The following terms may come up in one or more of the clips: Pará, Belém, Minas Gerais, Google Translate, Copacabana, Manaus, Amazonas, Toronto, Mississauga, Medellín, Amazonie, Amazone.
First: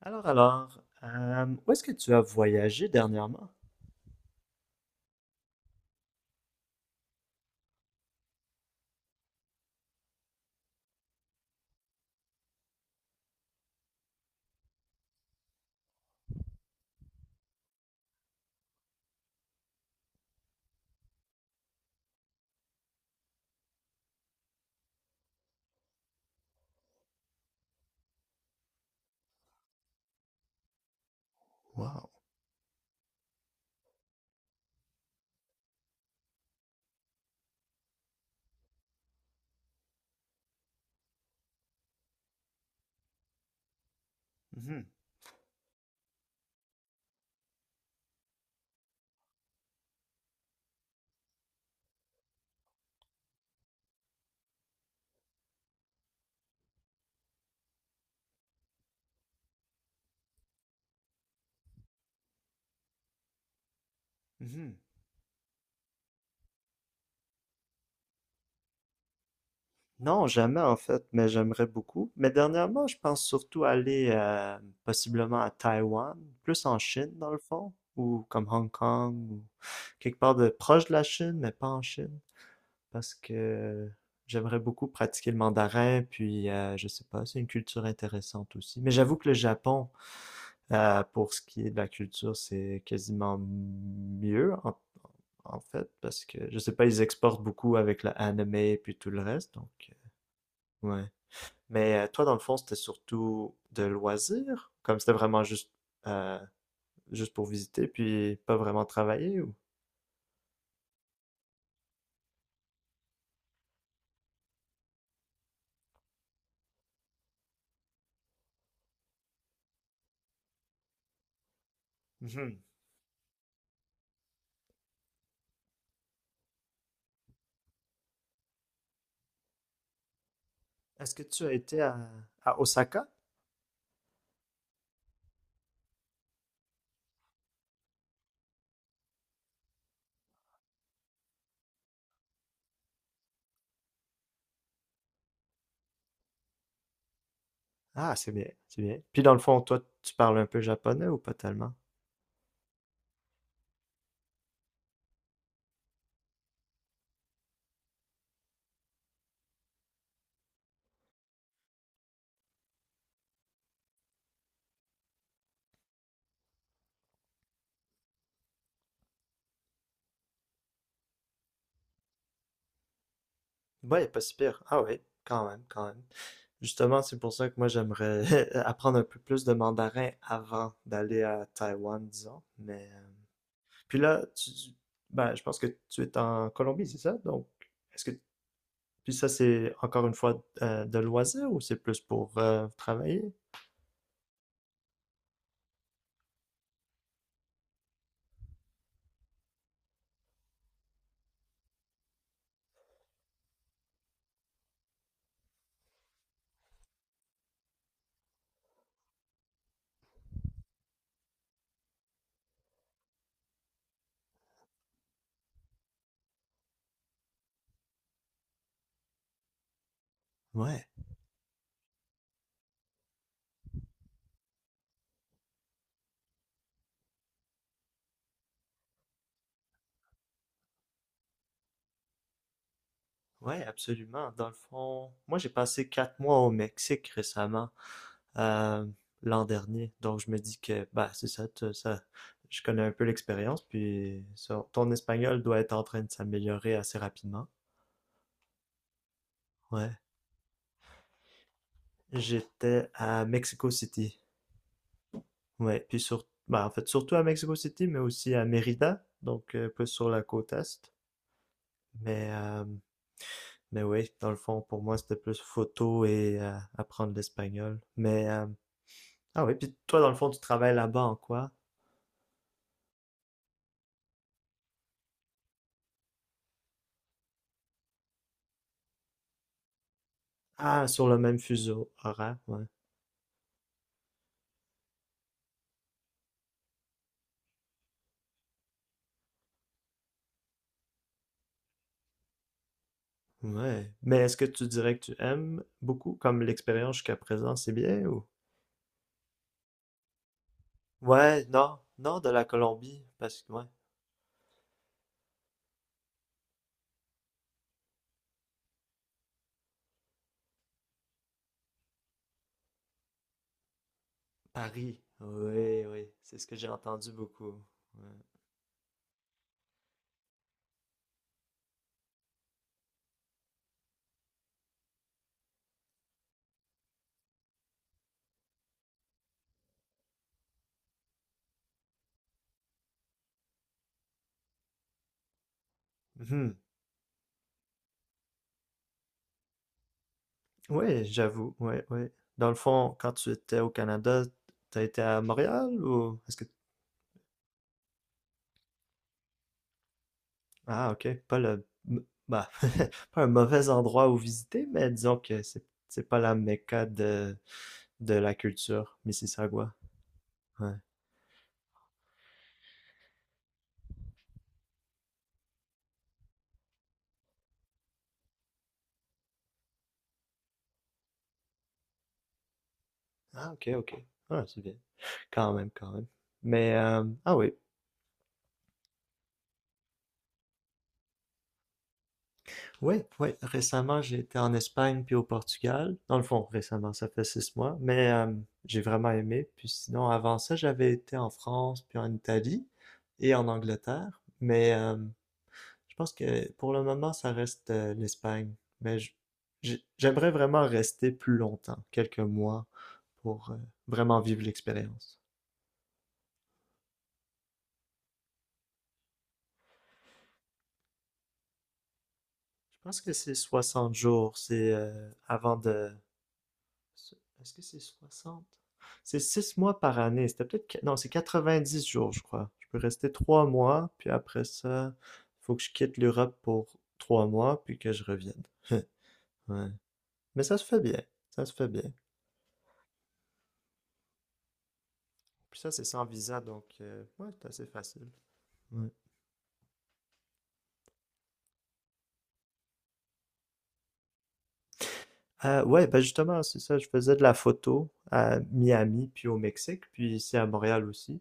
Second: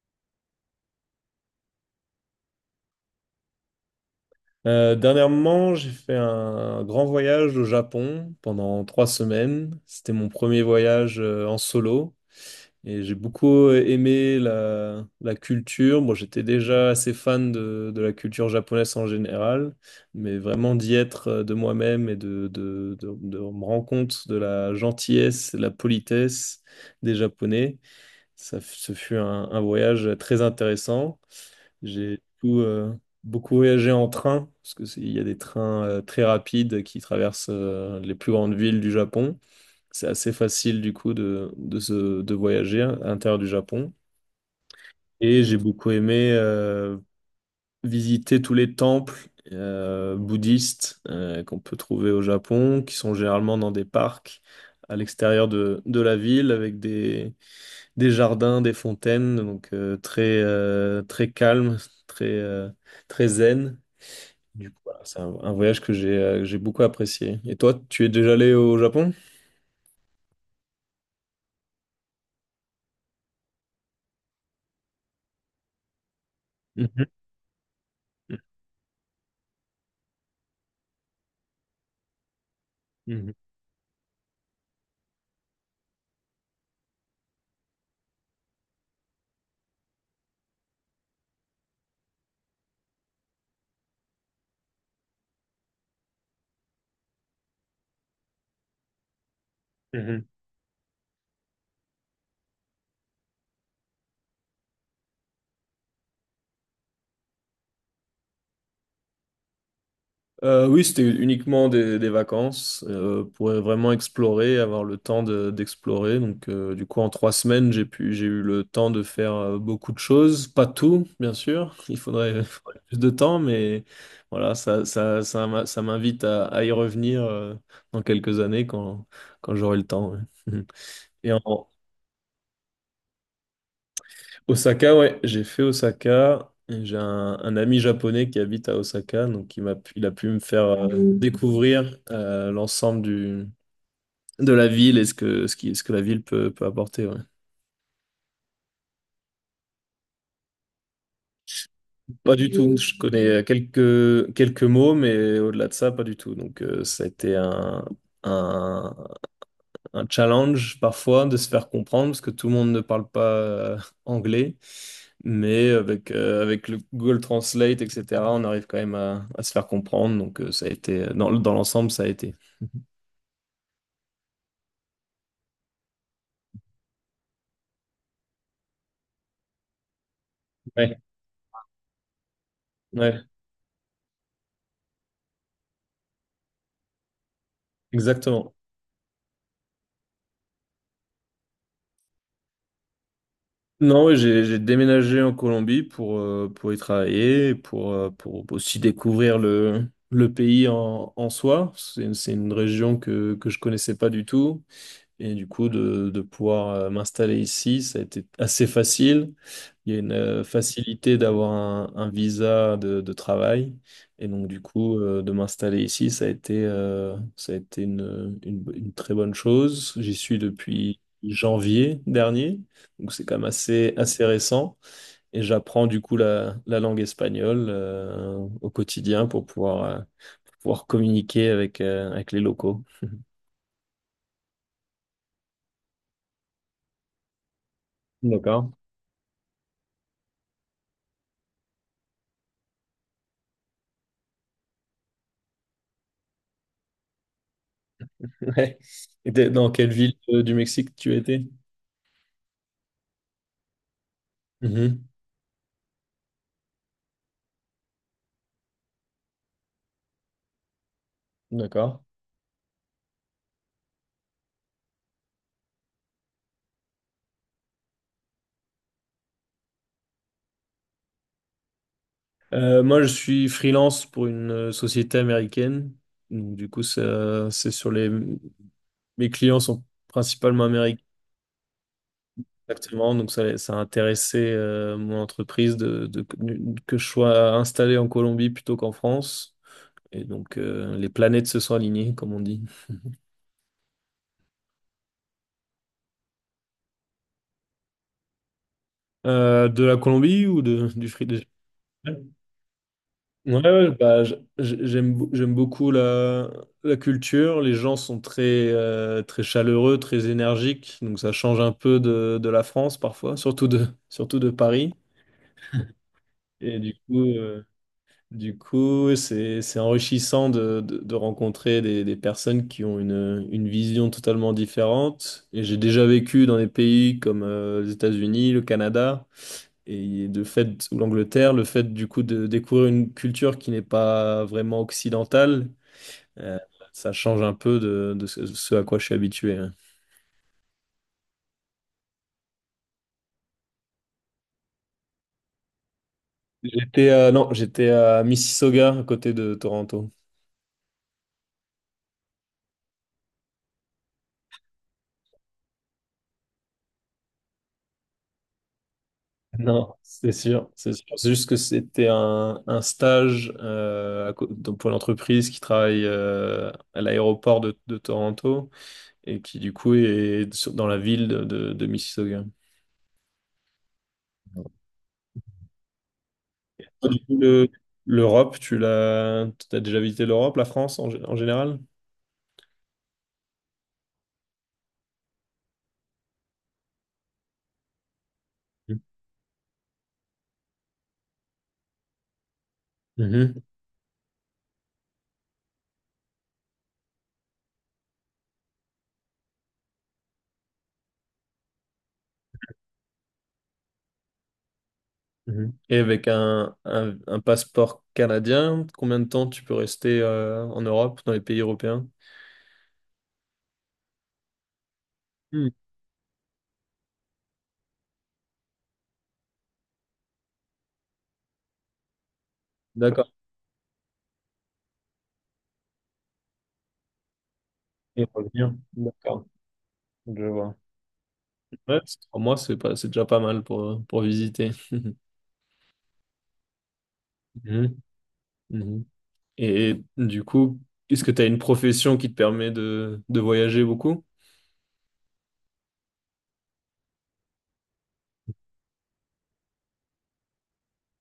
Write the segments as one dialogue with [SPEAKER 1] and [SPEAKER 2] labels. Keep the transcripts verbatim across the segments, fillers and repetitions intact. [SPEAKER 1] Alors, alors, euh, où est-ce que tu as voyagé dernièrement?
[SPEAKER 2] Euh, dernièrement, j'ai fait un grand voyage au Japon pendant trois semaines. C'était mon premier voyage euh, en solo et j'ai beaucoup euh, aimé la, la culture. Bon, j'étais déjà assez fan de, de la culture japonaise en général, mais vraiment d'y être euh, de moi-même et de, de, de, de me rendre compte de la gentillesse, de la politesse des Japonais. Ça, f- ce fut un un voyage très intéressant.
[SPEAKER 1] Wow.
[SPEAKER 2] J'ai du coup, euh, beaucoup voyagé en train, parce que c'est- il y a des trains euh, très rapides qui traversent euh, les plus grandes villes du Japon. C'est assez facile du coup de, de, se- de voyager à l'intérieur du Japon.
[SPEAKER 1] Mhm,
[SPEAKER 2] Et j'ai beaucoup aimé euh, visiter tous les temples euh, bouddhistes euh, qu'on peut trouver au Japon, qui sont généralement dans des parcs à l'extérieur de, de la ville, avec des, des jardins, des fontaines, donc euh, très, euh, très calme, très, euh, très zen.
[SPEAKER 1] mhm.
[SPEAKER 2] Du coup, voilà, c'est un, un voyage que j'ai euh, que j'ai beaucoup apprécié. Et toi, tu es déjà allé au Japon?
[SPEAKER 1] Non, jamais en fait, mais j'aimerais beaucoup. Mais dernièrement, je pense surtout aller euh, possiblement à Taïwan, plus en
[SPEAKER 2] Mhm,
[SPEAKER 1] Chine dans le fond, ou comme Hong Kong, ou quelque part de proche de la Chine, mais pas en Chine, parce
[SPEAKER 2] mhm,
[SPEAKER 1] que j'aimerais beaucoup pratiquer le mandarin, puis euh, je sais pas, c'est une culture intéressante aussi. Mais j'avoue que le Japon, euh, pour ce qui est de la culture, c'est quasiment mieux en, en fait, parce que je sais pas, ils exportent beaucoup avec la anime et puis tout le reste, donc
[SPEAKER 2] mhm.
[SPEAKER 1] euh, ouais. Mais euh, toi, dans le fond, c'était surtout de loisirs, comme c'était vraiment juste euh, juste pour visiter, puis pas vraiment travailler ou?
[SPEAKER 2] Euh, oui, c'était uniquement des, des vacances euh, pour vraiment explorer, avoir le temps de- d'explorer. Donc, euh, du coup, en trois semaines, j'ai pu, j'ai eu le temps de faire euh, beaucoup de choses. Pas tout, bien sûr. Il faudrait, il
[SPEAKER 1] Mhm.
[SPEAKER 2] faudrait plus de temps, mais voilà, ça, ça, ça, m'a- ça m'invite à, à y revenir euh, dans quelques années quand, quand j'aurai le temps. Ouais.
[SPEAKER 1] Est-ce que
[SPEAKER 2] Et en,
[SPEAKER 1] tu as été à, à Osaka?
[SPEAKER 2] Osaka, ouais, j'ai fait Osaka. Et j'ai un, un ami japonais qui habite à Osaka, donc il m'a, pu- il a pu me faire euh, découvrir euh, l'ensemble du, de la ville et ce que, ce qui, ce que la ville peut, peut apporter. Ouais.
[SPEAKER 1] Ah, c'est bien, c'est bien. Puis dans le fond, toi, tu parles un peu japonais ou pas tellement?
[SPEAKER 2] Pas du tout. Je connais quelques, quelques mots, mais au-delà de ça, pas du tout. Donc euh, ça a été un, un, un challenge parfois de se faire comprendre parce que tout le monde ne parle pas euh, anglais. Mais avec, euh, avec le Google Translate, et cetera, on arrive quand même à, à se faire comprendre. Donc, euh, ça a été, euh, dans, dans l'ensemble, ça a été.
[SPEAKER 1] Ouais, pas si pire. Ah ouais, quand même, quand même. Justement, c'est pour ça que moi, j'aimerais apprendre un peu plus de mandarin avant
[SPEAKER 2] Ouais,
[SPEAKER 1] d'aller à Taïwan, disons. Mais euh,
[SPEAKER 2] ouais,
[SPEAKER 1] puis là, tu, ben, je pense que tu es en Colombie, c'est ça? Donc, est-ce que
[SPEAKER 2] exactement.
[SPEAKER 1] puis ça, c'est encore une fois euh, de loisir ou c'est plus pour euh, travailler?
[SPEAKER 2] Non, ouais, j'ai, j'ai déménagé en Colombie pour, euh, pour y travailler, pour, euh, pour aussi découvrir le, le pays en, en soi. C'est, c'est une région que, que je connaissais pas du tout. Et du coup, de, de pouvoir euh, m'installer ici, ça a été assez facile. Il y a une euh, facilité d'avoir un, un visa de, de travail. Et donc, du coup, euh, de m'installer ici, ça a été, euh, ça a été une, une- une très bonne chose. J'y suis
[SPEAKER 1] Ouais.
[SPEAKER 2] depuis janvier dernier. Donc, c'est quand même assez, assez récent. Et j'apprends du coup la, la langue espagnole euh, au quotidien pour pouvoir, euh, pour pouvoir communiquer avec, euh, avec les locaux.
[SPEAKER 1] Ouais, absolument. Dans le fond, moi j'ai passé quatre mois au Mexique récemment,
[SPEAKER 2] D'accord.
[SPEAKER 1] euh, l'an dernier. Donc je me dis que bah c'est ça, tu- ça, je connais un peu l'expérience. Puis ça- ton espagnol doit être en train de s'améliorer assez rapidement.
[SPEAKER 2] Ouais. Et t'es- dans quelle
[SPEAKER 1] Ouais.
[SPEAKER 2] ville euh, du Mexique tu étais?
[SPEAKER 1] J'étais à Mexico City.
[SPEAKER 2] Mhm.
[SPEAKER 1] Ouais. Puis sur, bah en fait surtout à Mexico City, mais aussi à Mérida, donc euh, plus sur la côte est.
[SPEAKER 2] D'accord.
[SPEAKER 1] Mais euh, mais oui, dans le fond pour moi c'était plus photo et euh, apprendre l'espagnol. Mais euh, Ah oui, puis toi, dans le fond, tu travailles là-bas en quoi?
[SPEAKER 2] Euh, moi, je suis freelance pour une euh, société américaine. Donc, du coup, ça- c'est sur les… Mes clients sont principalement
[SPEAKER 1] Ah,
[SPEAKER 2] américains,
[SPEAKER 1] sur le même fuseau horaire, ouais.
[SPEAKER 2] exactement. Donc, ça, ça a intéressé euh, mon entreprise de, de- que je sois installé en Colombie plutôt qu'en France. Et donc, euh, les planètes se sont alignées, comme on dit.
[SPEAKER 1] Ouais. Mais est-ce que tu dirais que tu aimes beaucoup, comme l'expérience jusqu'à présent, c'est bien ou?
[SPEAKER 2] Euh, de la Colombie ou de, du free?
[SPEAKER 1] Ouais, non, non, de la Colombie, parce que,
[SPEAKER 2] Ouais,
[SPEAKER 1] ouais.
[SPEAKER 2] ouais, bah, j- j- j'aime bou- j'aime beaucoup la, la culture. Les gens sont très, euh, très chaleureux, très énergiques. Donc ça change un peu de, de la France parfois, surtout de, surtout de Paris.
[SPEAKER 1] Paris. Oui, oui, c'est ce que j'ai
[SPEAKER 2] Et du
[SPEAKER 1] entendu
[SPEAKER 2] coup,
[SPEAKER 1] beaucoup.
[SPEAKER 2] euh,
[SPEAKER 1] Oui,
[SPEAKER 2] du coup, ouais, c'est, c'est enrichissant de, de, de rencontrer des, des personnes qui ont une, une vision totalement différente. Et j'ai déjà vécu dans des pays comme euh, les États-Unis, le Canada. Et de fait, ou l'Angleterre, le fait du coup de découvrir une culture qui n'est pas vraiment occidentale, euh, ça change un peu de, de ce, ce à quoi je suis habitué. Hein.
[SPEAKER 1] ouais, oui, j'avoue, ouais, ouais. Dans le fond, quand tu étais au Canada, t'as été à Montréal ou est-ce que
[SPEAKER 2] J'étais à- non, j'étais à Mississauga, à côté de Toronto.
[SPEAKER 1] Ah, ok. Pas le, m- bah, pas un mauvais endroit où visiter, mais disons que c'est, c'est pas la Mecca de, de la culture, Mississauga.
[SPEAKER 2] Non, c'est sûr,
[SPEAKER 1] Ouais.
[SPEAKER 2] c'est sûr. C'est juste que c'était un, un stage euh, à co- donc pour l'entreprise qui travaille euh, à l'aéroport de, de Toronto et qui du coup est sur- dans la ville de, de de Mississauga.
[SPEAKER 1] Ah, ok, ok. Ah, c'est bien. Quand même, quand même. Mais, euh,
[SPEAKER 2] Du
[SPEAKER 1] ah
[SPEAKER 2] coup,
[SPEAKER 1] oui.
[SPEAKER 2] le- l'Europe, tu l'as, t'as déjà visité l'Europe, la France en, gé- en général?
[SPEAKER 1] Oui, oui. Récemment, j'ai été en Espagne puis au Portugal. Dans le fond, récemment, ça fait six mois. Mais euh, j'ai vraiment aimé. Puis sinon, avant ça, j'avais été en France puis en Italie et en
[SPEAKER 2] Mhm,
[SPEAKER 1] Angleterre. Mais euh, Je pense que pour le moment, ça reste euh, l'Espagne, mais je- j'ai- j'aimerais vraiment rester plus longtemps, quelques mois, pour euh, vraiment vivre l'expérience.
[SPEAKER 2] mhm. Et avec un, un- un passeport canadien, combien de temps tu peux rester euh, en Europe, dans les pays européens?
[SPEAKER 1] Je pense que c'est soixante jours, c'est euh, avant
[SPEAKER 2] Hmm,
[SPEAKER 1] de. Est-ce que c'est soixante? C'est six mois par année, c'était peut-être. qu- Non, c'est quatre-vingt-dix jours, je crois. Je peux rester
[SPEAKER 2] d'accord.
[SPEAKER 1] trois mois, puis après ça, faut que je quitte l'Europe pour trois mois, puis que je
[SPEAKER 2] Et
[SPEAKER 1] revienne.
[SPEAKER 2] revenir. D'accord,
[SPEAKER 1] Ouais.
[SPEAKER 2] je
[SPEAKER 1] Mais ça se
[SPEAKER 2] vois.
[SPEAKER 1] fait bien, ça se fait bien.
[SPEAKER 2] Ouais, c'est trois mois, c'est pas, c'est déjà pas mal pour, pour visiter.
[SPEAKER 1] Puis ça, c'est sans visa, donc euh, ouais, c'est assez
[SPEAKER 2] Mhm,
[SPEAKER 1] facile. Ouais.
[SPEAKER 2] mhm. Et du coup, est-ce que tu as une profession qui te permet de, de voyager beaucoup?
[SPEAKER 1] Euh, ouais, ben justement, c'est ça, je faisais de la photo à Miami, puis au Mexique, puis ici à Montréal aussi.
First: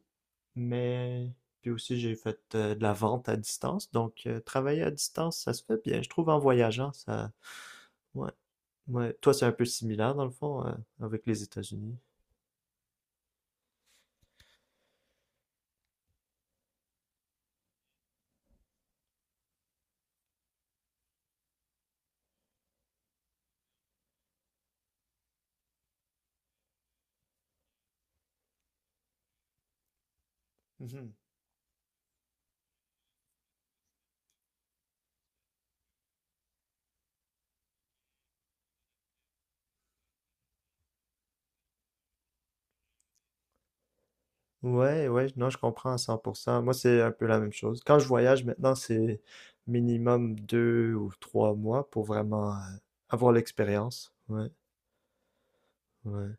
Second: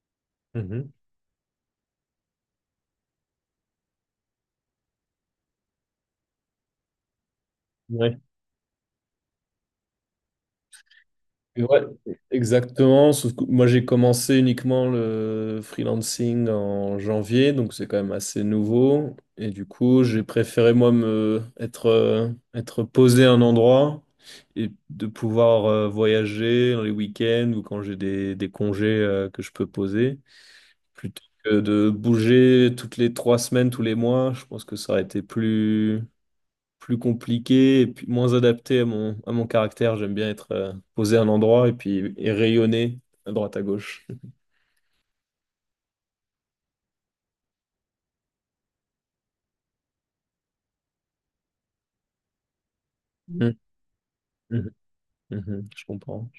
[SPEAKER 2] Mhm.
[SPEAKER 1] Mais puis aussi, j'ai fait euh, de la vente à distance, donc euh, travailler à distance, ça se fait bien. Je trouve en voyageant, ça.
[SPEAKER 2] Ouais.
[SPEAKER 1] Ouais, ouais. Toi, c'est un peu similaire, dans le fond, euh, avec les
[SPEAKER 2] Et Ouais,
[SPEAKER 1] États-Unis.
[SPEAKER 2] exactement. Sauf que moi, j'ai commencé uniquement le freelancing en janvier, donc c'est quand même assez nouveau. Et du coup, j'ai préféré, moi, me être, euh, être posé à un endroit et de pouvoir euh, voyager dans les week-ends ou quand j'ai des, des congés euh, que je peux poser, plutôt que de bouger toutes les trois semaines, tous les mois. Je pense que ça aurait été plus plus compliqué et puis moins adapté à mon, à mon caractère. J'aime bien être euh, posé à un endroit et puis et rayonner à droite à gauche.
[SPEAKER 1] Ouais, ouais, non, je comprends à cent pour cent. Moi, c'est un peu la même chose. Quand je voyage maintenant, c'est minimum deux ou trois mois pour vraiment euh, avoir
[SPEAKER 2] Mhm,
[SPEAKER 1] l'expérience. Ouais,
[SPEAKER 2] mhm, mhm, je comprends.
[SPEAKER 1] ouais.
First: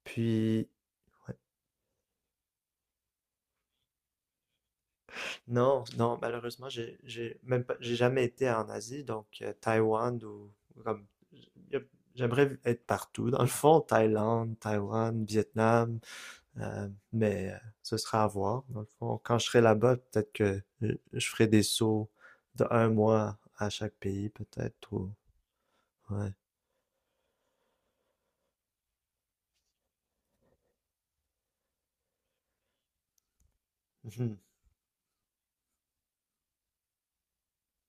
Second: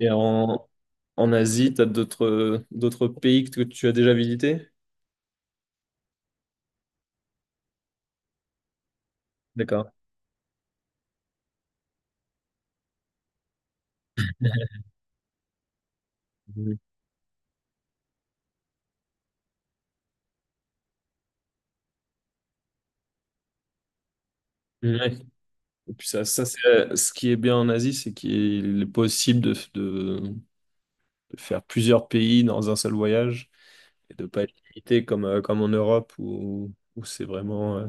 [SPEAKER 2] Et
[SPEAKER 1] Puis,
[SPEAKER 2] en, En Asie, tu as d'autres d'autres pays que tu as déjà visités?
[SPEAKER 1] non, non, malheureusement, j'ai, j'ai même pas, j'ai jamais été en Asie, donc euh,
[SPEAKER 2] D'accord.
[SPEAKER 1] Taïwan ou ou comme, y a- j'aimerais être partout. Dans le fond, Thaïlande, Taïwan, Vietnam.
[SPEAKER 2] Mhm.
[SPEAKER 1] Euh, mais euh, ce sera à voir. Dans le fond, quand je serai là-bas, peut-être que je, je ferai des sauts de un mois à chaque pays, peut-être. Ou.
[SPEAKER 2] Ouais. Et puis ça,
[SPEAKER 1] Ouais.
[SPEAKER 2] ça c'est euh, ce qui est bien en Asie, c'est qu'il est possible de, de, de faire plusieurs pays dans un seul voyage et de
[SPEAKER 1] Mhm.
[SPEAKER 2] pas être limité comme, euh, comme en Europe où, où c'est vraiment euh,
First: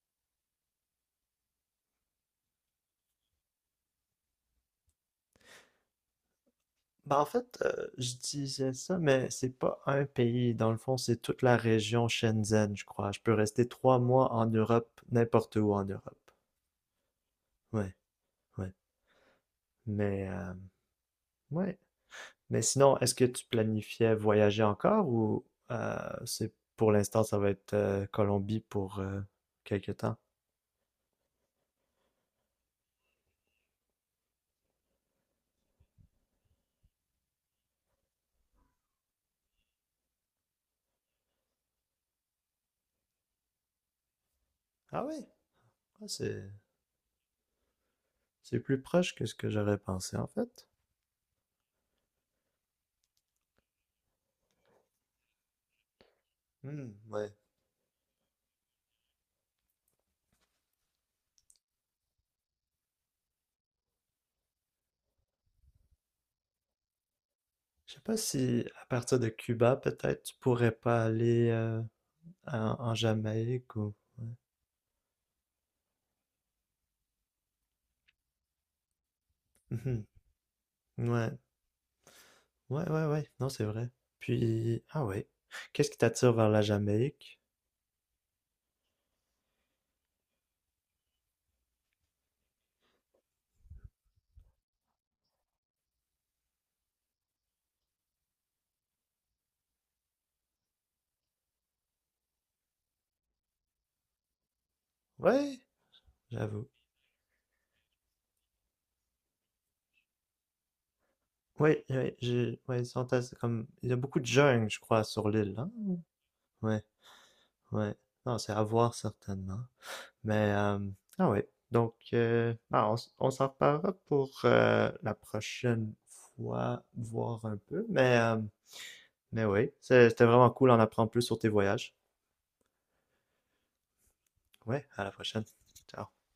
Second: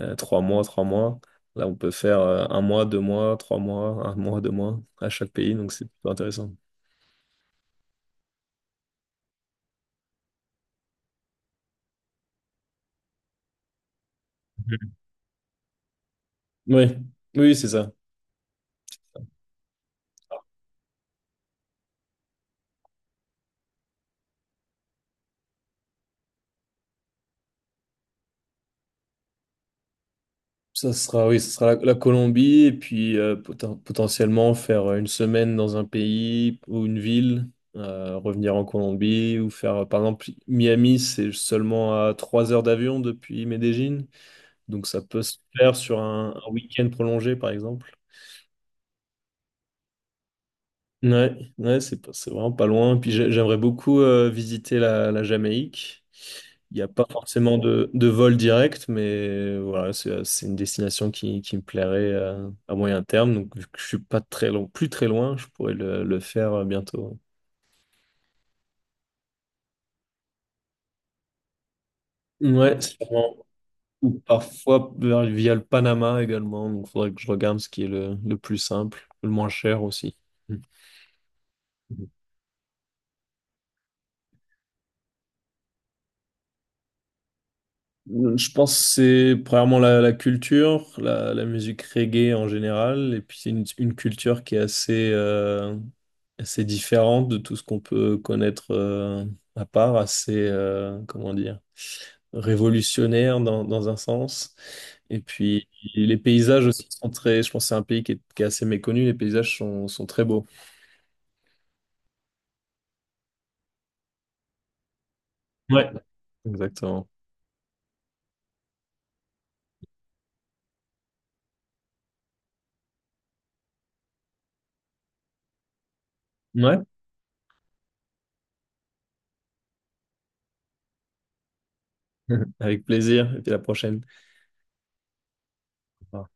[SPEAKER 2] Euh, trois mois, trois mois. Là, on peut faire euh, un mois, deux mois, trois mois, un mois, deux mois à chaque pays, donc c'est plutôt intéressant.
[SPEAKER 1] Ben, en fait, euh, je disais ça, mais c'est pas un pays. Dans le fond, c'est toute la région Shenzhen, je crois. Je peux rester trois mois en Europe, n'importe où en Europe.
[SPEAKER 2] Oui, oui, c'est ça.
[SPEAKER 1] Ouais, ouais. Mais, euh, ouais. Mais sinon, est-ce que tu planifiais voyager encore ou euh, c'est pour l'instant, ça va être euh, Colombie pour euh, quelques temps?
[SPEAKER 2] Ça sera, oui, ça sera la, la Colombie et puis euh, poten- potentiellement faire euh, une semaine dans un pays ou une ville, euh, revenir en Colombie ou faire, euh, par exemple, Miami, c'est seulement à trois heures d'avion depuis Medellín, donc ça
[SPEAKER 1] Ah
[SPEAKER 2] peut
[SPEAKER 1] ouais,
[SPEAKER 2] se faire sur
[SPEAKER 1] ah,
[SPEAKER 2] un
[SPEAKER 1] c'est
[SPEAKER 2] un week-end prolongé, par exemple.
[SPEAKER 1] c'est plus proche que ce que j'aurais pensé en fait.
[SPEAKER 2] Ouais, ouais, c'est pas- c'est vraiment pas loin. Puis j'ai- j'aimerais beaucoup euh, visiter la, la Jamaïque. Il n'y a
[SPEAKER 1] Hmm,
[SPEAKER 2] pas
[SPEAKER 1] ouais.
[SPEAKER 2] forcément de, de vol direct, mais voilà, c'est c'est une destination qui, qui me plairait euh, à moyen terme. Donc vu que je suis pas très long, plus très loin, je pourrais le, le faire euh, bientôt.
[SPEAKER 1] Je sais pas si à partir de Cuba, peut-être tu pourrais pas aller euh, en,
[SPEAKER 2] Ouais,
[SPEAKER 1] en
[SPEAKER 2] sûrement.
[SPEAKER 1] Jamaïque ou.
[SPEAKER 2] Ou parfois vers- via le Panama également. Donc faudrait que je regarde ce qui est le, le plus simple, le moins cher
[SPEAKER 1] Mhm.
[SPEAKER 2] aussi.
[SPEAKER 1] Ouais, ouais, ouais, ouais. Non, c'est vrai. Puis, ah ouais. Qu'est-ce qui t'attire vers la Jamaïque?
[SPEAKER 2] Je pense que c'est premièrement la, la culture, la, la musique reggae en général, et puis c'est une, une culture qui est assez, euh, assez différente de tout ce qu'on peut connaître euh, à part, assez, euh, comment dire, révolutionnaire dans, dans un sens. Et
[SPEAKER 1] Ouais,
[SPEAKER 2] puis les paysages
[SPEAKER 1] j'avoue.
[SPEAKER 2] aussi sont très, je pense que c'est un pays qui est, qui est assez méconnu, les paysages sont, sont très beaux.
[SPEAKER 1] Ouais, ouais, j'ai, ouais, ils sont assez comme, il y a beaucoup de jeunes, je crois, sur l'île, hein?
[SPEAKER 2] Ouais.
[SPEAKER 1] Ouais,
[SPEAKER 2] Exactement.
[SPEAKER 1] ouais. Non, c'est à voir certainement. Mais, euh, ah ouais. Donc, euh, ah, on, s- on s'en reparlera pour euh, la prochaine
[SPEAKER 2] Ouais,
[SPEAKER 1] fois, voir un peu. Mais, euh, mais oui, c'est- c'était vraiment cool d'en apprendre plus sur tes voyages.
[SPEAKER 2] avec plaisir, et puis à la prochaine.
[SPEAKER 1] Ouais, à la prochaine.
[SPEAKER 2] Au
[SPEAKER 1] Ciao.
[SPEAKER 2] revoir.